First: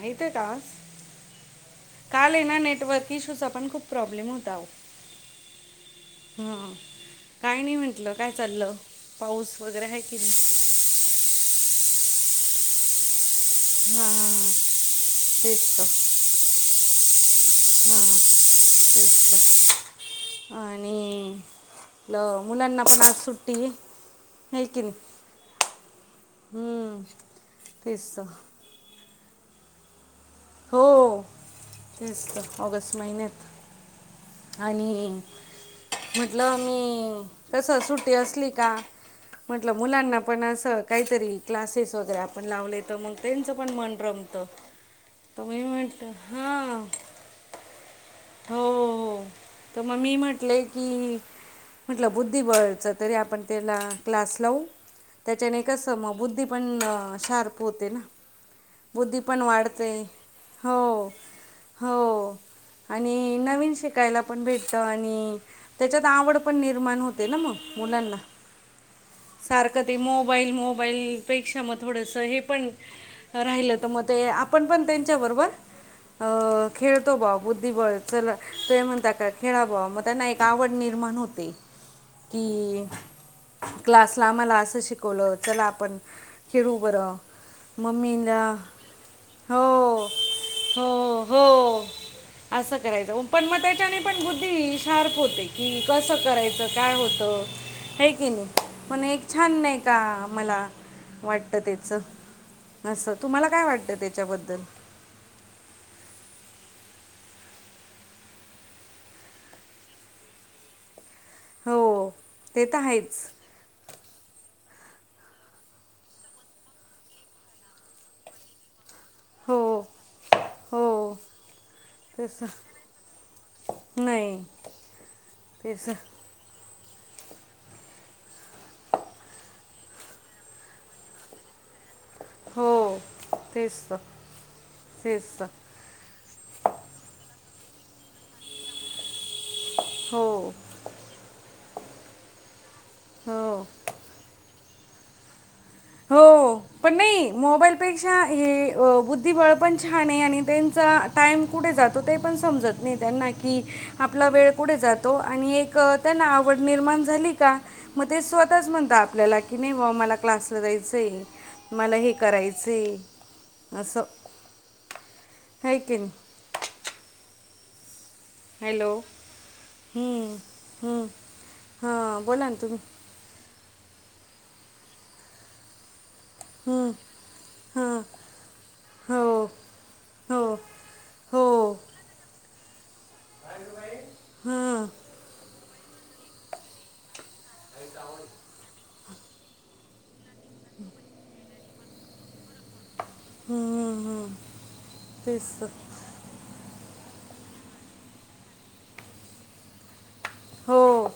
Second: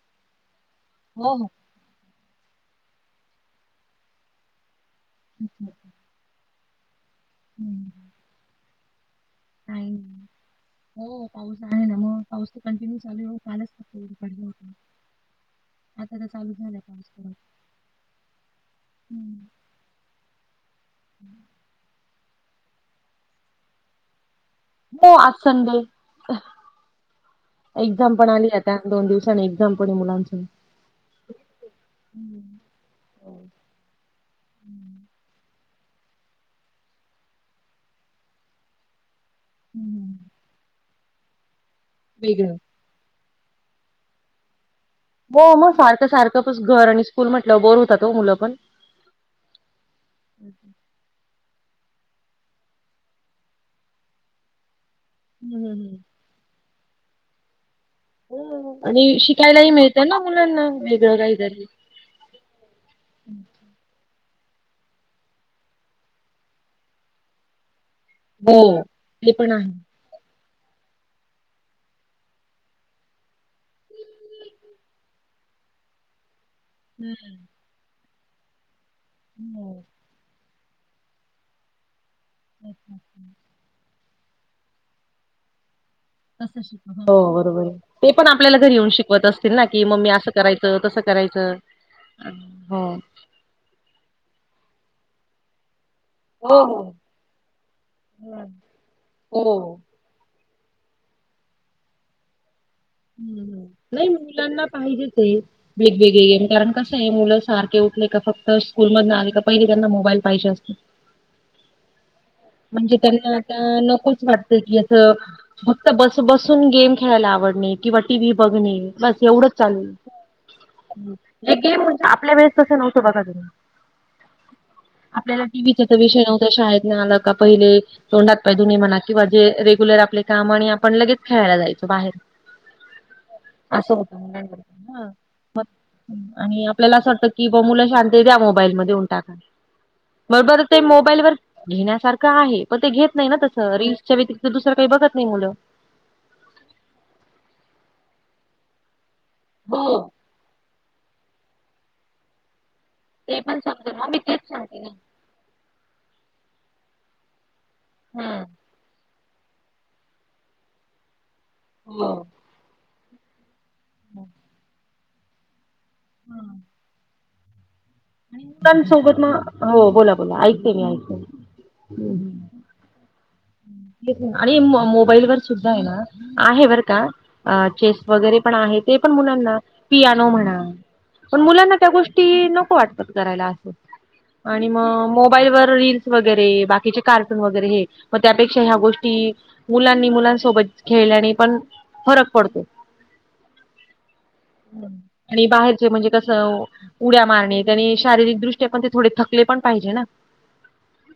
येतोय का आवाज? हो, हो. का काल ये ना नेटवर्क इशूचा पण खूप प्रॉब्लेम होता आओ. [inaudible] हा काय नाही हं. म्हंटलं काय चाललं, पाऊस वगैरे आहे की नाही? हो पाऊस आहे ना, हो पाऊस तर कंटिन्यू चालू आहे ओ. हा, तेच त आता चालुचं राहिल हा पाऊस पुढं. हा तेच त. आणि आपलं मुलांना पण आज सुट्टी है की नाही हो आज संडे, हम्म. तेच एक्झाम पण तर आली आत ता, दोन दिवसाांनी एक्झाम पण ये मुलांची. हो तेच तर, ऑगस्ट महिन्यात. हो. आणि हं. म्हटलं मी कसं सुट्टी असली का म्हटलं हं. मुलांना पण असं काहीतरी क्लासेस वगैरे आपण वेगळं. लावले त मग त्यांचं पण मन रमतं. तर हो मी म म्हटलं सारखं-सारखं त हां घरं आणि स्कूल म्हटल्यावर बोर होतात हो मुलं पण. हो-हो, त मग मी म्हटले की म्हटलं बुद्धिबळचं तरी आपण त्याला क्लास लावू. हं, त्याच्याने हं, कसं हं. मं बुद्धी पण शार्प होते ना. आणि बुद्धी पण शिकायलाही वाढते मिळत ना मुलांना हो वेगळं काही तरी. हो. आणि नवीन शिकायला पण भेटतं आणि- त्याच्यात आवड पण निर्माण होते ना म मुलांना. हो. ते पण आहे. सारखं ते मोबाईल मोबाईलपेक्षा मग थोडंसं हे पण- राहिलं तर म ते आपण पण त्यांच्या बरोबर अ- खेळतो हम्म. ब्वा बुद्धीबळ. चला ते म्हणता का खेळा हो, बुवा. म त्यांना एक - तावड निर्माण होते तेच की- ना. क्लासला आम्हाला असं शिकवलं. चला आपण- खेळू हो बरं बरोबरए. ते पण आपल्याला मम्मीला घरी येऊन शिकवत असतील ना की हो मम्मी असं करायचं तसं हो करायच. हो. असं करायचं. पण मग त्याच्याने पण बुद्धी शार्प होते की कसं- हो करायचं? हो काय होतं आहे की हम्म. नाही? पण एक छान हो नाही का मला- वाटत तेच. हम्. नाही मुलांना पाहिजेच ए. वेगवेगळे गेम. कारण कसं आहे मुलं सारखे उठले का फक्त स्कूल मधन आले का पहिले त्यांना मोबाईल पाहिजे असतो. हो ते तर म्हणजे आहेच त्यांना - का नकोच वाटत की असं फक्त बस बसून गेम खेळायला आवडणे. किंवा टी व्ही बघणे. बस एवढंच हो चालू [unintelligible] हो जे गेम म्हणजे, आपल्या तेच तर. वेळेस तसं नव्हतं बघा तुम्ही. नाही. आपल्याला टी व्ही तेच तर. चा विषय नव्ह - -ता. शाळेतन आलं का पहिले तोंड हात पाय धुवून ये म्हणा किंवा जे रेग्युलर आपले काम आणि आपण लगेच- खेळायला जायचो बाहेर. हो. तेच असं तर. होत मुलां [unintelligible] तेच तर. ना आणि आपल्याला असं वाटतं कि बुवा मुलं शांत ए द्या मोबाईल म देऊन टाका. हो म परत - ते मोबाईल वर घेण्यासारखं आहे. पण ते घेत नाही ना हो तसं. रील्सच्या व्यतिरिक्त दुसरं काही बघत नाही मुलं. हो. पण नाही मोबाईलपेक्षा हे अ बुद्धिबळ पण छान आहे आणि त्यां - -चा टाईम कुठे जातो ते पण समजत नाही त्यांना की आपला वेळ कुठे जातो? आणि एक त्यांना आवड निर्माण झाली का? मग ते स्वतःच म्हणतात- आपल्याला की नाही बुवा मला क्लासला जायचय. मला हे करायचय. असं. हाय की नाही? आणि हॅलो मुलांसोबत म, हो बोला हम्म, बोला. ऐकतेय मी हम्म. ऐकते. हम्म. हम्म. [unintelligible] आणि मोबाईल वर सुद्धा ए ना? आहे बर हम्म, का. अ हां चेस वगैरे पण आहे. ते पण हो मुलांना पियानो हो म्हणा. पण हो मुलांना त्या गोष्टी नको वाटतात करायला असं आणि हां मग मोबाईलवर रील्स - वगैरे. बाकीचे कार्टून वगैरे हे. मग त्यापेक्षा ह्या गोष्टी मुलांनी मुलां - -सोबत खेळल्याने पण फरक पडतो. हम्म. हम्म. हं. तेच आणि तर बाहेरचे म्हणजे- कस उड्या मारणे त्यानी शारीरिकदृष्ट्या पण ते थोडे थकले पण पाहिजे ना? हो.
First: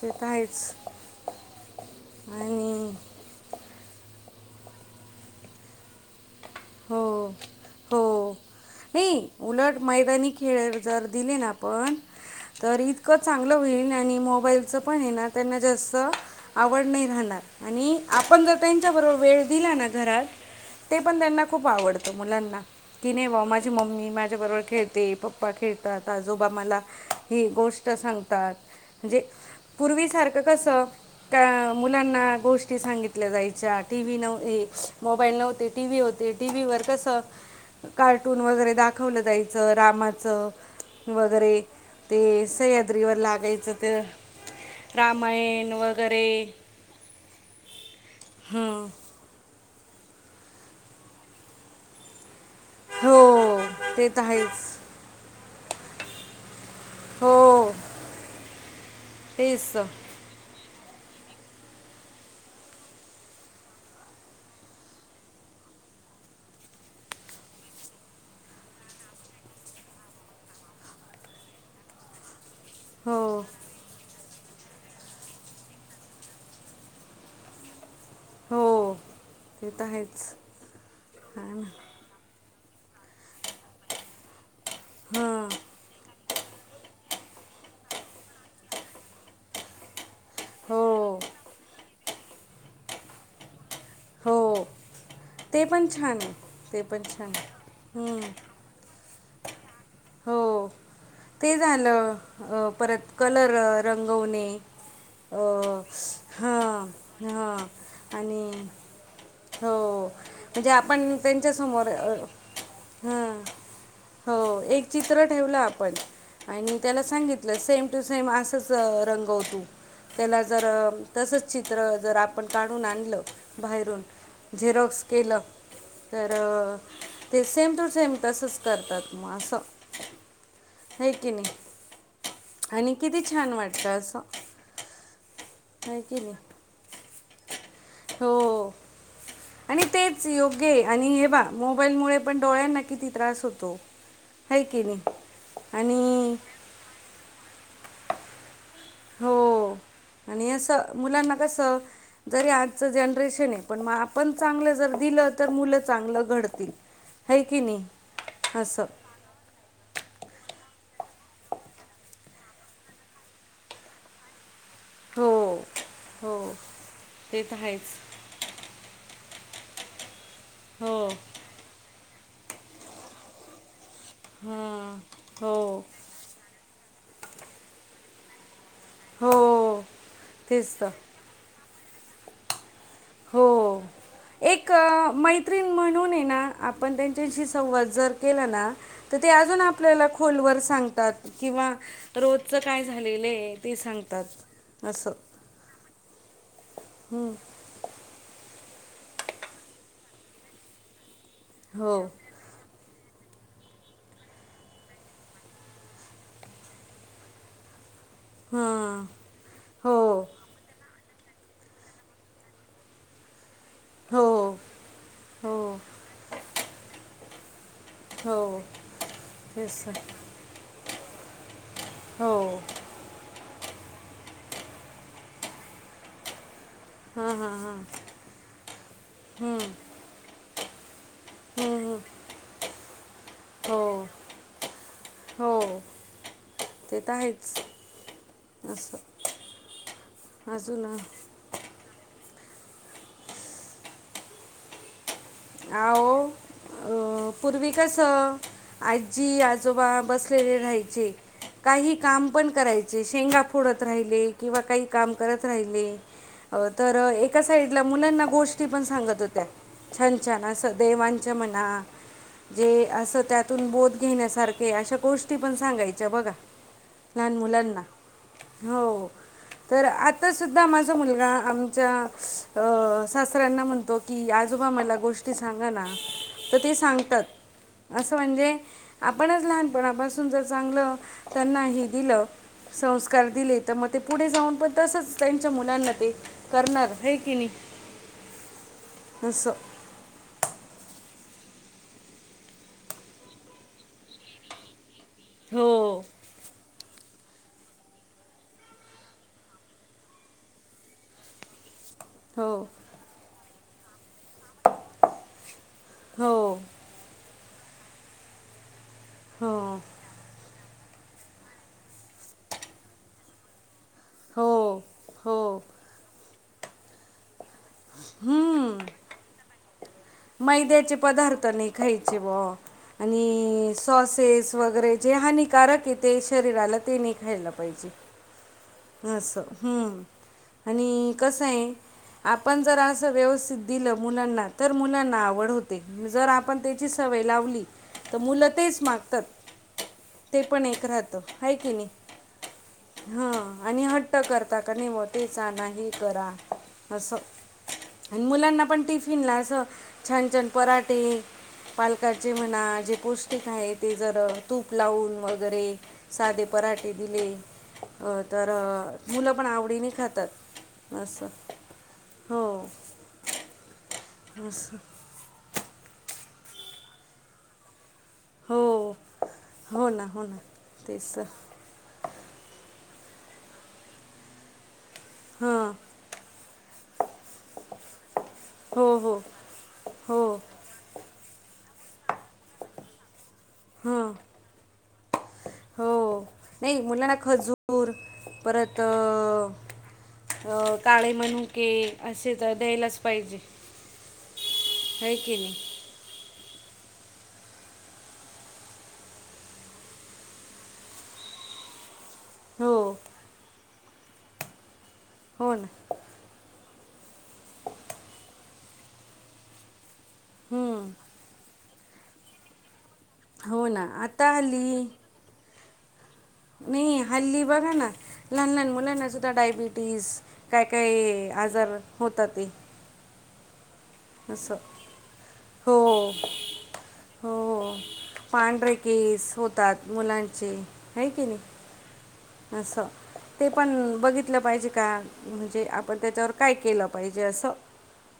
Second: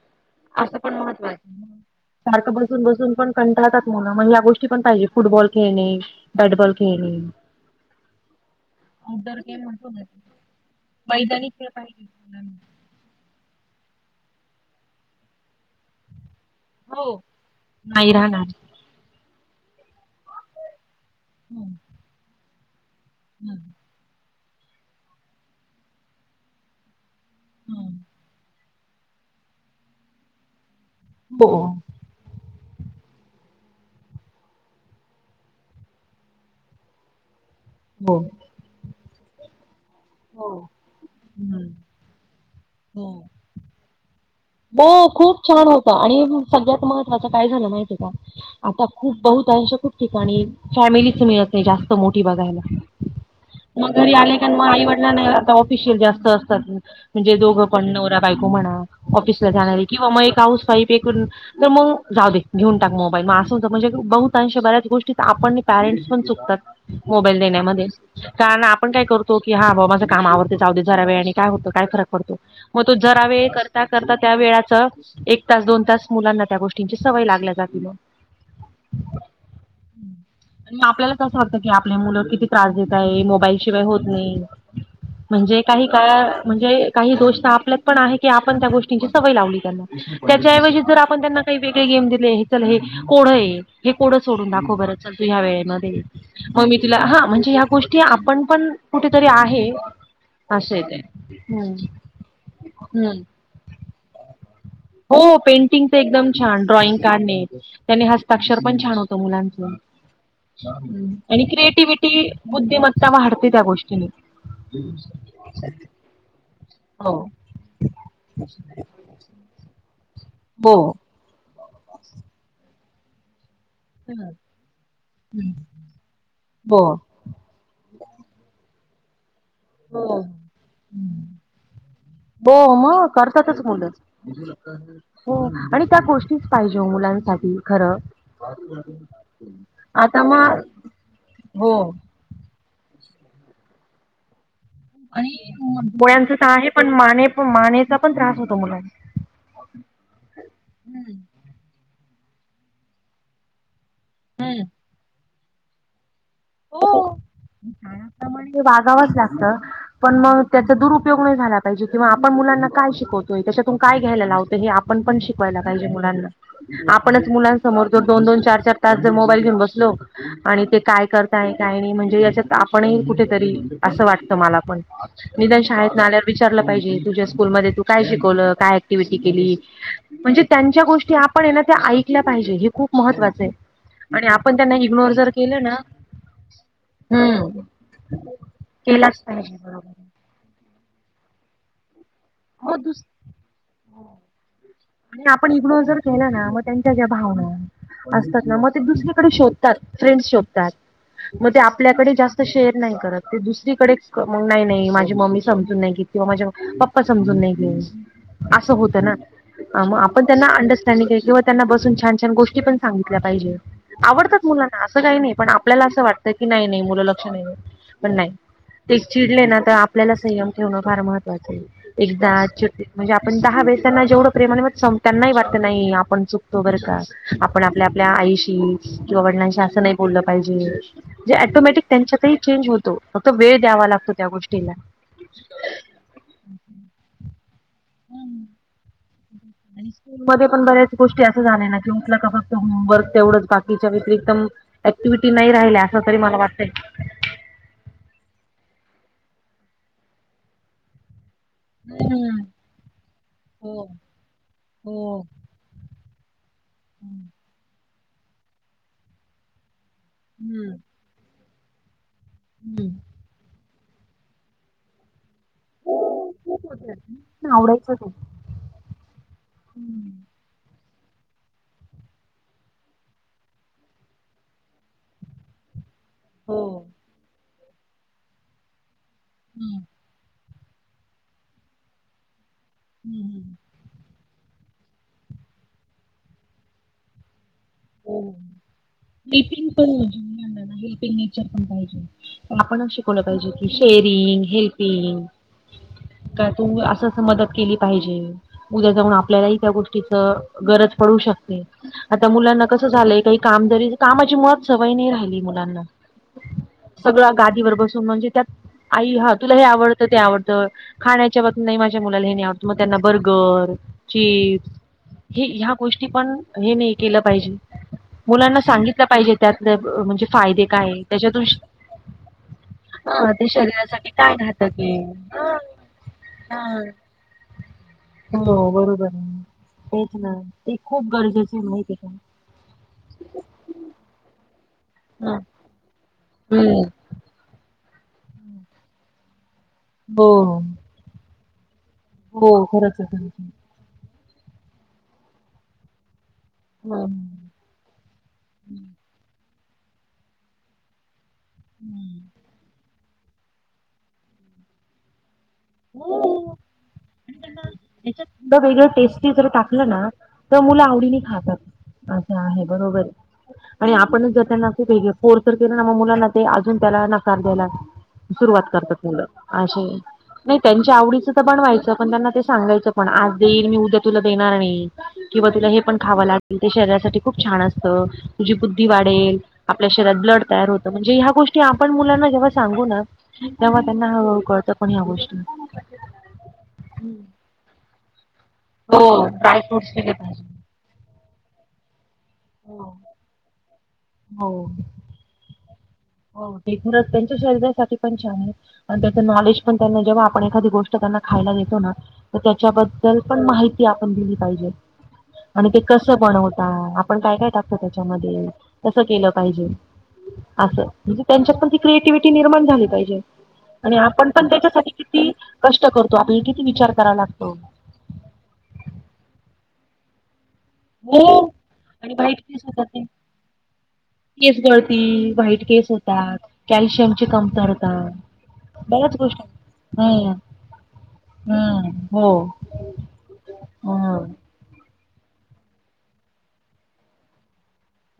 ते तर आहेच. सारखं बसून आणि बसून- पण कंटाळतात मुलं मग या गोष्टी पण पाहीजे फुटबॉल खेळणे बॅटबॉल खेळणे. नाई उलट मैदानी खेळ जर दिले ना आपण तरी इतकं चांगलं होईल आणि मोबाईलचं पण ए ना त्यांना जास्त आवड हो नाय राहणार. आणि नाही आपण राहणार जर त्यां च्या बरोबर वेळ दिला ना घरात ते पण त्यांना खूप आवडतं मुलांना. कि नाय बॉ माझी मम्मी माझ्या बरोबर खेळते पप्पा खेळतात आजोबा मला ही गोष्ट सांगतात म्हणजे पूर्वी सारखं कसं हो त्या मु लांना गोष्टी सांगितल्या जायच्या टी व्ही नव मोबाईल नव्हते टी व्ही होते. टी व्ही वर कसं हो कार्टून वगैरे दाखवलं जायचं रामाचं. हो वगैरे ते हो सह्याद्रीवर लागायचं ते. हो खूप छान रामायण होतं आणि वगैरे सगळ्यात महत्त्वाचं काय झालं माहिती आय का? आता हं. खूप बहुतांश खूप ठिकाणी फॅमिलीच मिळत नाय जास्त मोठी बघायला. हो. मगं ते घरी तर आले का म आहेच आईवडीलाना आता ऑफिशियल जास्त असतात. हो म्हणजे दोघं पण नवरा बायको म्हणा ऑफिसला तेच जाणारी तर. किंवा मग एक हाऊस वाईफ ऐकून तर मग जाऊ दे घेऊन टाक मोबाईल मग असं म्हणजे बहुतांश बऱ्याच गोष्टी आपण पॅरेंट्स पण चुकतात. मोबाईल देण्यामध्ये. कारण आपण काय करतो की हा बा माझं काम आवरत जाऊदे जरावेळनी आणि काय होतं काय फरक पडतो. म तो हो जरा वेळ कर त्या वेळाच एक तास दोन तास मुलांना त्या गोष्टींची सवय लागल्या जाती म. हो ते तर आहेच अन् म आपल्याला तसं हा वाटत कि ना. आपल्या मुलं किती त्रास देताय मोबाईल शिवाय होत नाय हं. म्हणजे काही काळ म्हणजे काही दोष आपल्यात पण आहे की आपण त्या गोष्टींची सवय लावली त्यांना त्याच्याऐवजी जर आपण हो त्यांना काही वेग ळे -गेम दिले हे चल हे कोड हे-हे हो सोडून दाखवं बरं चल तू ह्या ते पण वेळेमध्ये. छान आहे म- मी ते तुला पण हा छान म्हणजे आहे ह्या गोष्टी हम्म. आपण पण कुठेतरी आहे. हो असं आहे ते. ते हम्म झालं परत हम्म कलर रंगवणे. हो अ [inaudible] पेंटिंगच एकदम हा छान ड्रॉइंग काढणे हा. त्याने आणि हस्ताक्षर पण छान होतं हो. मुलांचं. म्हणजे हम्म. आपण आणि त्यांच्या समोर क्रिएटिव्हटी बुद्धिमत्ता ह वाढते त्या गोष्टीने. हो एक चित्र ठेवलं आपण. आणि त्याला हो सांगितलं सेम टू सेम असंच रंगव तू. त्याला जर हो तसचं चित्र जर आपण काढून आणलं बाहेरून झेरॉक्स केलं तर हो ते सेम टू सेम तसंच करतात मग असं. हो. हाय कि नाई? हो म करतातच असं मुलंच हो आणि त्या हे की नाही गोष्टी पाहिजे वो मुलांसाठी. खरं हो आणि आता तेच मग योग्य ए आणि हे बा हो मोबाईलमुळे पण डोळ्याना किती त्रास होतो. है की नाही आणि आणि डोळयांचा तर आहे पण माने मानेचा पण त्रास होतो मुलांसनी. हो आणि असं मुलांना कसं जरी आजचं जनरेशन ए पण मग आपण चांगलं जर दिलं तर मुलं चांगलं घड हो काळा प्रमाणे असं वागावचं लागतं. पण मग त्याचा दुरुपयोग नाही झाला पाहिजे किंवा आपण मुलांना काय शिकवतोय त्याच्यातून काय घ्यायला लावतो हे आ आपण पण हो शिकवायला पाहिजे मुलांना हो आपणच ते तर मुलां आहेच समोरो दोन दोन चार चार. मोबाईल घेऊन बसलो आणि ते काय हो करताय काय नाही. मी म्हणजेच्यातआपण कुठेतरी असं वाटतं मला पण हां निदान हो शाळेतणं आल्यावर विचारलं पाहिजे तुझ्या स्कूल मध्ये तू काय शिकवलं काय ऍक्टिव्हिटी हो केली म्हणजे तेच त्यांच्या तर गोष्टी आपण ना ऐकल्या पाहिजे खूप. हो महत्त्वाचं आहे आणि आपण एक त्यांना इग्नोर जर केलं मैत्रीण ना ये ना. आपण त्यांच्याशी हम्म संवाद जर केला ना तर केलाच ते पाहिजे अजून बरोबर आपल्याला. खोलवर सांगतात किंवा रोजच मग काय दुस झालेलं ते सांगतात. असं आणि आपण इग्नोर जर केला ना मग त्यांच्या ज्या हं. भावना असतात ना मग ते दुसरीकडे शोधतात फ्रेंड शोधतात मग ते हो आपल्याकडे जास्त शेअर नाही करत ते दुसरीकडे मग नाही माझी मम्मी समजून नाही किंवा माझ्या समजून नाहीे घेत असं होत हां ना, अं हो मग आपण त्यांना अंडज किंवा त्यांना बसून छानछान गोष्टी पण सांगितल्या पाहिजे. आवडतात हो मुलांना असं काही नाही पण हो आपल्याला असं वाटतं की नाही नाही मुलं लक्ष नाही देत. पण नाही हो ते चिडले ना तर आपल्याला संयम ठेवणं फार महत्त्वाचं आहे. एकदा हो [unintelligible] म्हणजे आपण दहा वेळेस त्यांना जेवढं प्रेमाने म त्यांनाही वाटत नाही आपण चक हो बर का हां हां आपण हां आपल्या आपल्या आईशी किंवा वडिलांशी असं नाही बोललं पाहिजे. जे हं, आटोमॅटिक हं. त्यांच्यातही चेंज होतो फक्त वेळ हो द्यावा लागतो त्या गोष्टीला हो ते तर आहेच हम्म असं, आणि स्कूल मध्ये पण बऱ्याच अजून गोष्टी असतात. ना कीठलं का फक्त होमवर्क तेवढंच बाकीच्या व्यतरिक्त [inaudible] ऍक्टिव्हटी नाही राहिल्या असं आहो तरी मला वाटतं. अ, पूर्वी कस आजी आजोबा बसलेले राहायचे. काही काम हम्म पण करायचे, शेंगा फोडत हो राहिले किंवा काही काम हो करत राहिली, तर एका साइडला मुलांना गोष्टी पण सांगत होत्या छ ज्यांना असं हम्म देवांचं म्हणा जे हम्म. अस त्यातून बोध घेण्यासारखे अशा गोष्टी पण सांगायच्या बघा खूप होत लहान मुलांना. आवडायचंच आहे. हो.. तर हम्म, आता सुद्धा माझा मुलगा आमच्या अ सासऱ्यांना म्हणतो. कि आजोबा मला गोष्ट सांगा ना तर हो ते सांगतात असं म्हणजे आपणच हम्म लहानपणापासून, तुम्ही जर चांगलं त्यांना हे दिलं संस्कार हम्म दिले. तर मग ते पुढे जाऊन पण तसंच त्यांच्या मुलांना ते करणार होय की नाही. हो नितीन [inaudible] [unintelligible] आपण शिकवलं पाहिजे सेविंग हे हो काय तुम्ही असं मदत केली पाहिजे. उद्या जाऊन आपल्यालाही त्या गोष्टीच गरज पडू शकते. आता हो मुलांना कसं झालंय काही कामदरी कामाची मुळात सवय नाही राहिली मुलांना. हो सगळं गादीवर बसून म्हणजे त्यात आई हा तुला हे हो आवडतं ते आवडत. खाण्याच्या बाबतीत नाही माझ्या मुलाला हे नाही आवडतो मग त्यांना बर्गर की हो हो हे ह्या गोष्टी पण हे नाही केलं पाहिजे. मुलाना हम्म सांगितलं पाहिजे त्या मैद्याचे पदार्थ नाही खायचे बोवा. ते आणि शरीरासाठी काय सॉसेस घातक वगैरे आहे. जे हानिकारक येते शरीराला ते नाही खायला पाहिजे. हॅलो, बरं असं हम्म, खूप आणि कस गरजेचे आहे माहिती आहे का? आप आपण जर असं व्यवस्थित दिलं मुलांना तर मुलांना हा आवड होते जर आपण त्याची हम्म. सवय लावली तर मुलं तेच मागतात हो ते पण एक राहत. हाय की नाही? हो खरंच आहे, खरच हे. हां आणि हट्ट करता का निहा ते सांगा हे करा असं. हम्म. आणि मुलांना पण टिफिन ला असं छान, छान पराठे पालकाचे म्हणा जे पौष्टिक आहे ते जर तूप लावून वगैरे साधे हो पराठे दिले तर वेगळ अ, मुलं टेस्टी पण जर टाकलं आवडीने ना तर मुलं खातात आवडीने असं खात असं हो आहे बरोबर हे आणि आपणच जर त्यांना असं वेगळे कोर्सर केलं ना म मुलांना ते अजून त्याला नकार द्यायला हो सुरुवात करतात मुलं असे हो हे ना हो ना नाही त्यांच्या तेच आवडीचं तर बनवायचं पण त्यांना ते सांगायचं पण आज देईन मी उद्या तुला देणार नाही. किंवा तुला हां हे पण खावं लागेल. ते शरीरासाठी खूप छान असतं, तुझी बुद्धी हो हो वाढेल, आपल्या शरीरात हो ब्लड तयार होत. म्हणजे ह्या गोष्टी आपण मुलांना जेव्हा सांगू ना तेव्हा त्यांना हां कळतं पण ह्या गोष्टी. हो नाही मुलांना खजूर परत हो ड्राय अ काळे मनु के असे तर द्यायलाच पाहिजे हो हे की नाही. हो त्यांच्या शरीरासाठी पण छान हे. आणि त्याच नॉलेज पण जेव्हा आपण एखादी त्यांना खायला देतोना. हो त्याच्याबद्दल पण माहिती आपण दिली पाहिजे हो ना आणि कसं बनवता, आपण काय, काय टाकतो त्याच्यामध्ये, कसं केलं पाहिजे. असं हम्म. म्हणजे त्यांच्यात पण ती क्रिएटिव्हिटी निर्माण झाली पाहिजे हो ना आणि आता आपण पण हल्ली त्याच्यासाठी किती कष्ट करतो आपल्याला किती विचार नाही करावा हल्ली लागतो. बघा लहान, लहान मुलांना सुद्धा डायबिटीस काय, काय हो आजार आणि होतात व्हाईट ते. केस होतात ते [inaudible] केस गळती, वाईट हो केस होतात, कॅल्शियम हो कमतरता. पांढरे बऱ्याच केस गोष्टी होतात हम्म मुलांचे आहे की नाही? हम्म हो असं ते पण हम्म. बघितलं पाहिजे का म्हणजे आपण त्याच्यावर काय केलं पाहिजे असं.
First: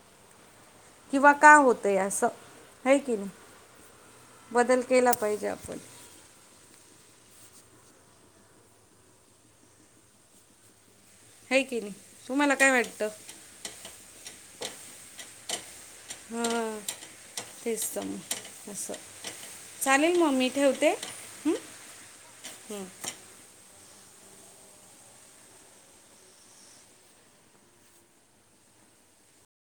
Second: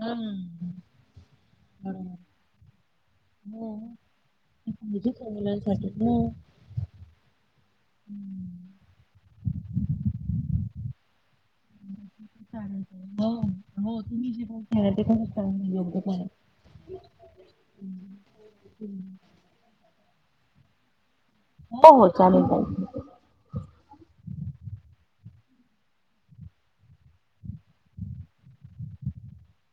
हम्म. किंवा का होतंय असं हे की नाही? हो ते बदल केला पाहिजेच आहे पाहिजे आपण. मुलांसाठी हो. हाय की नाही तुम्हाला काय चालेल वाटतं? चालेल. हो हो तुम्ही जे पण ते पणच योग्य करा हां [unintelligible] तेच तर मग असं, चालेल मग मी ठेवते हं? हो हो चालेल हो.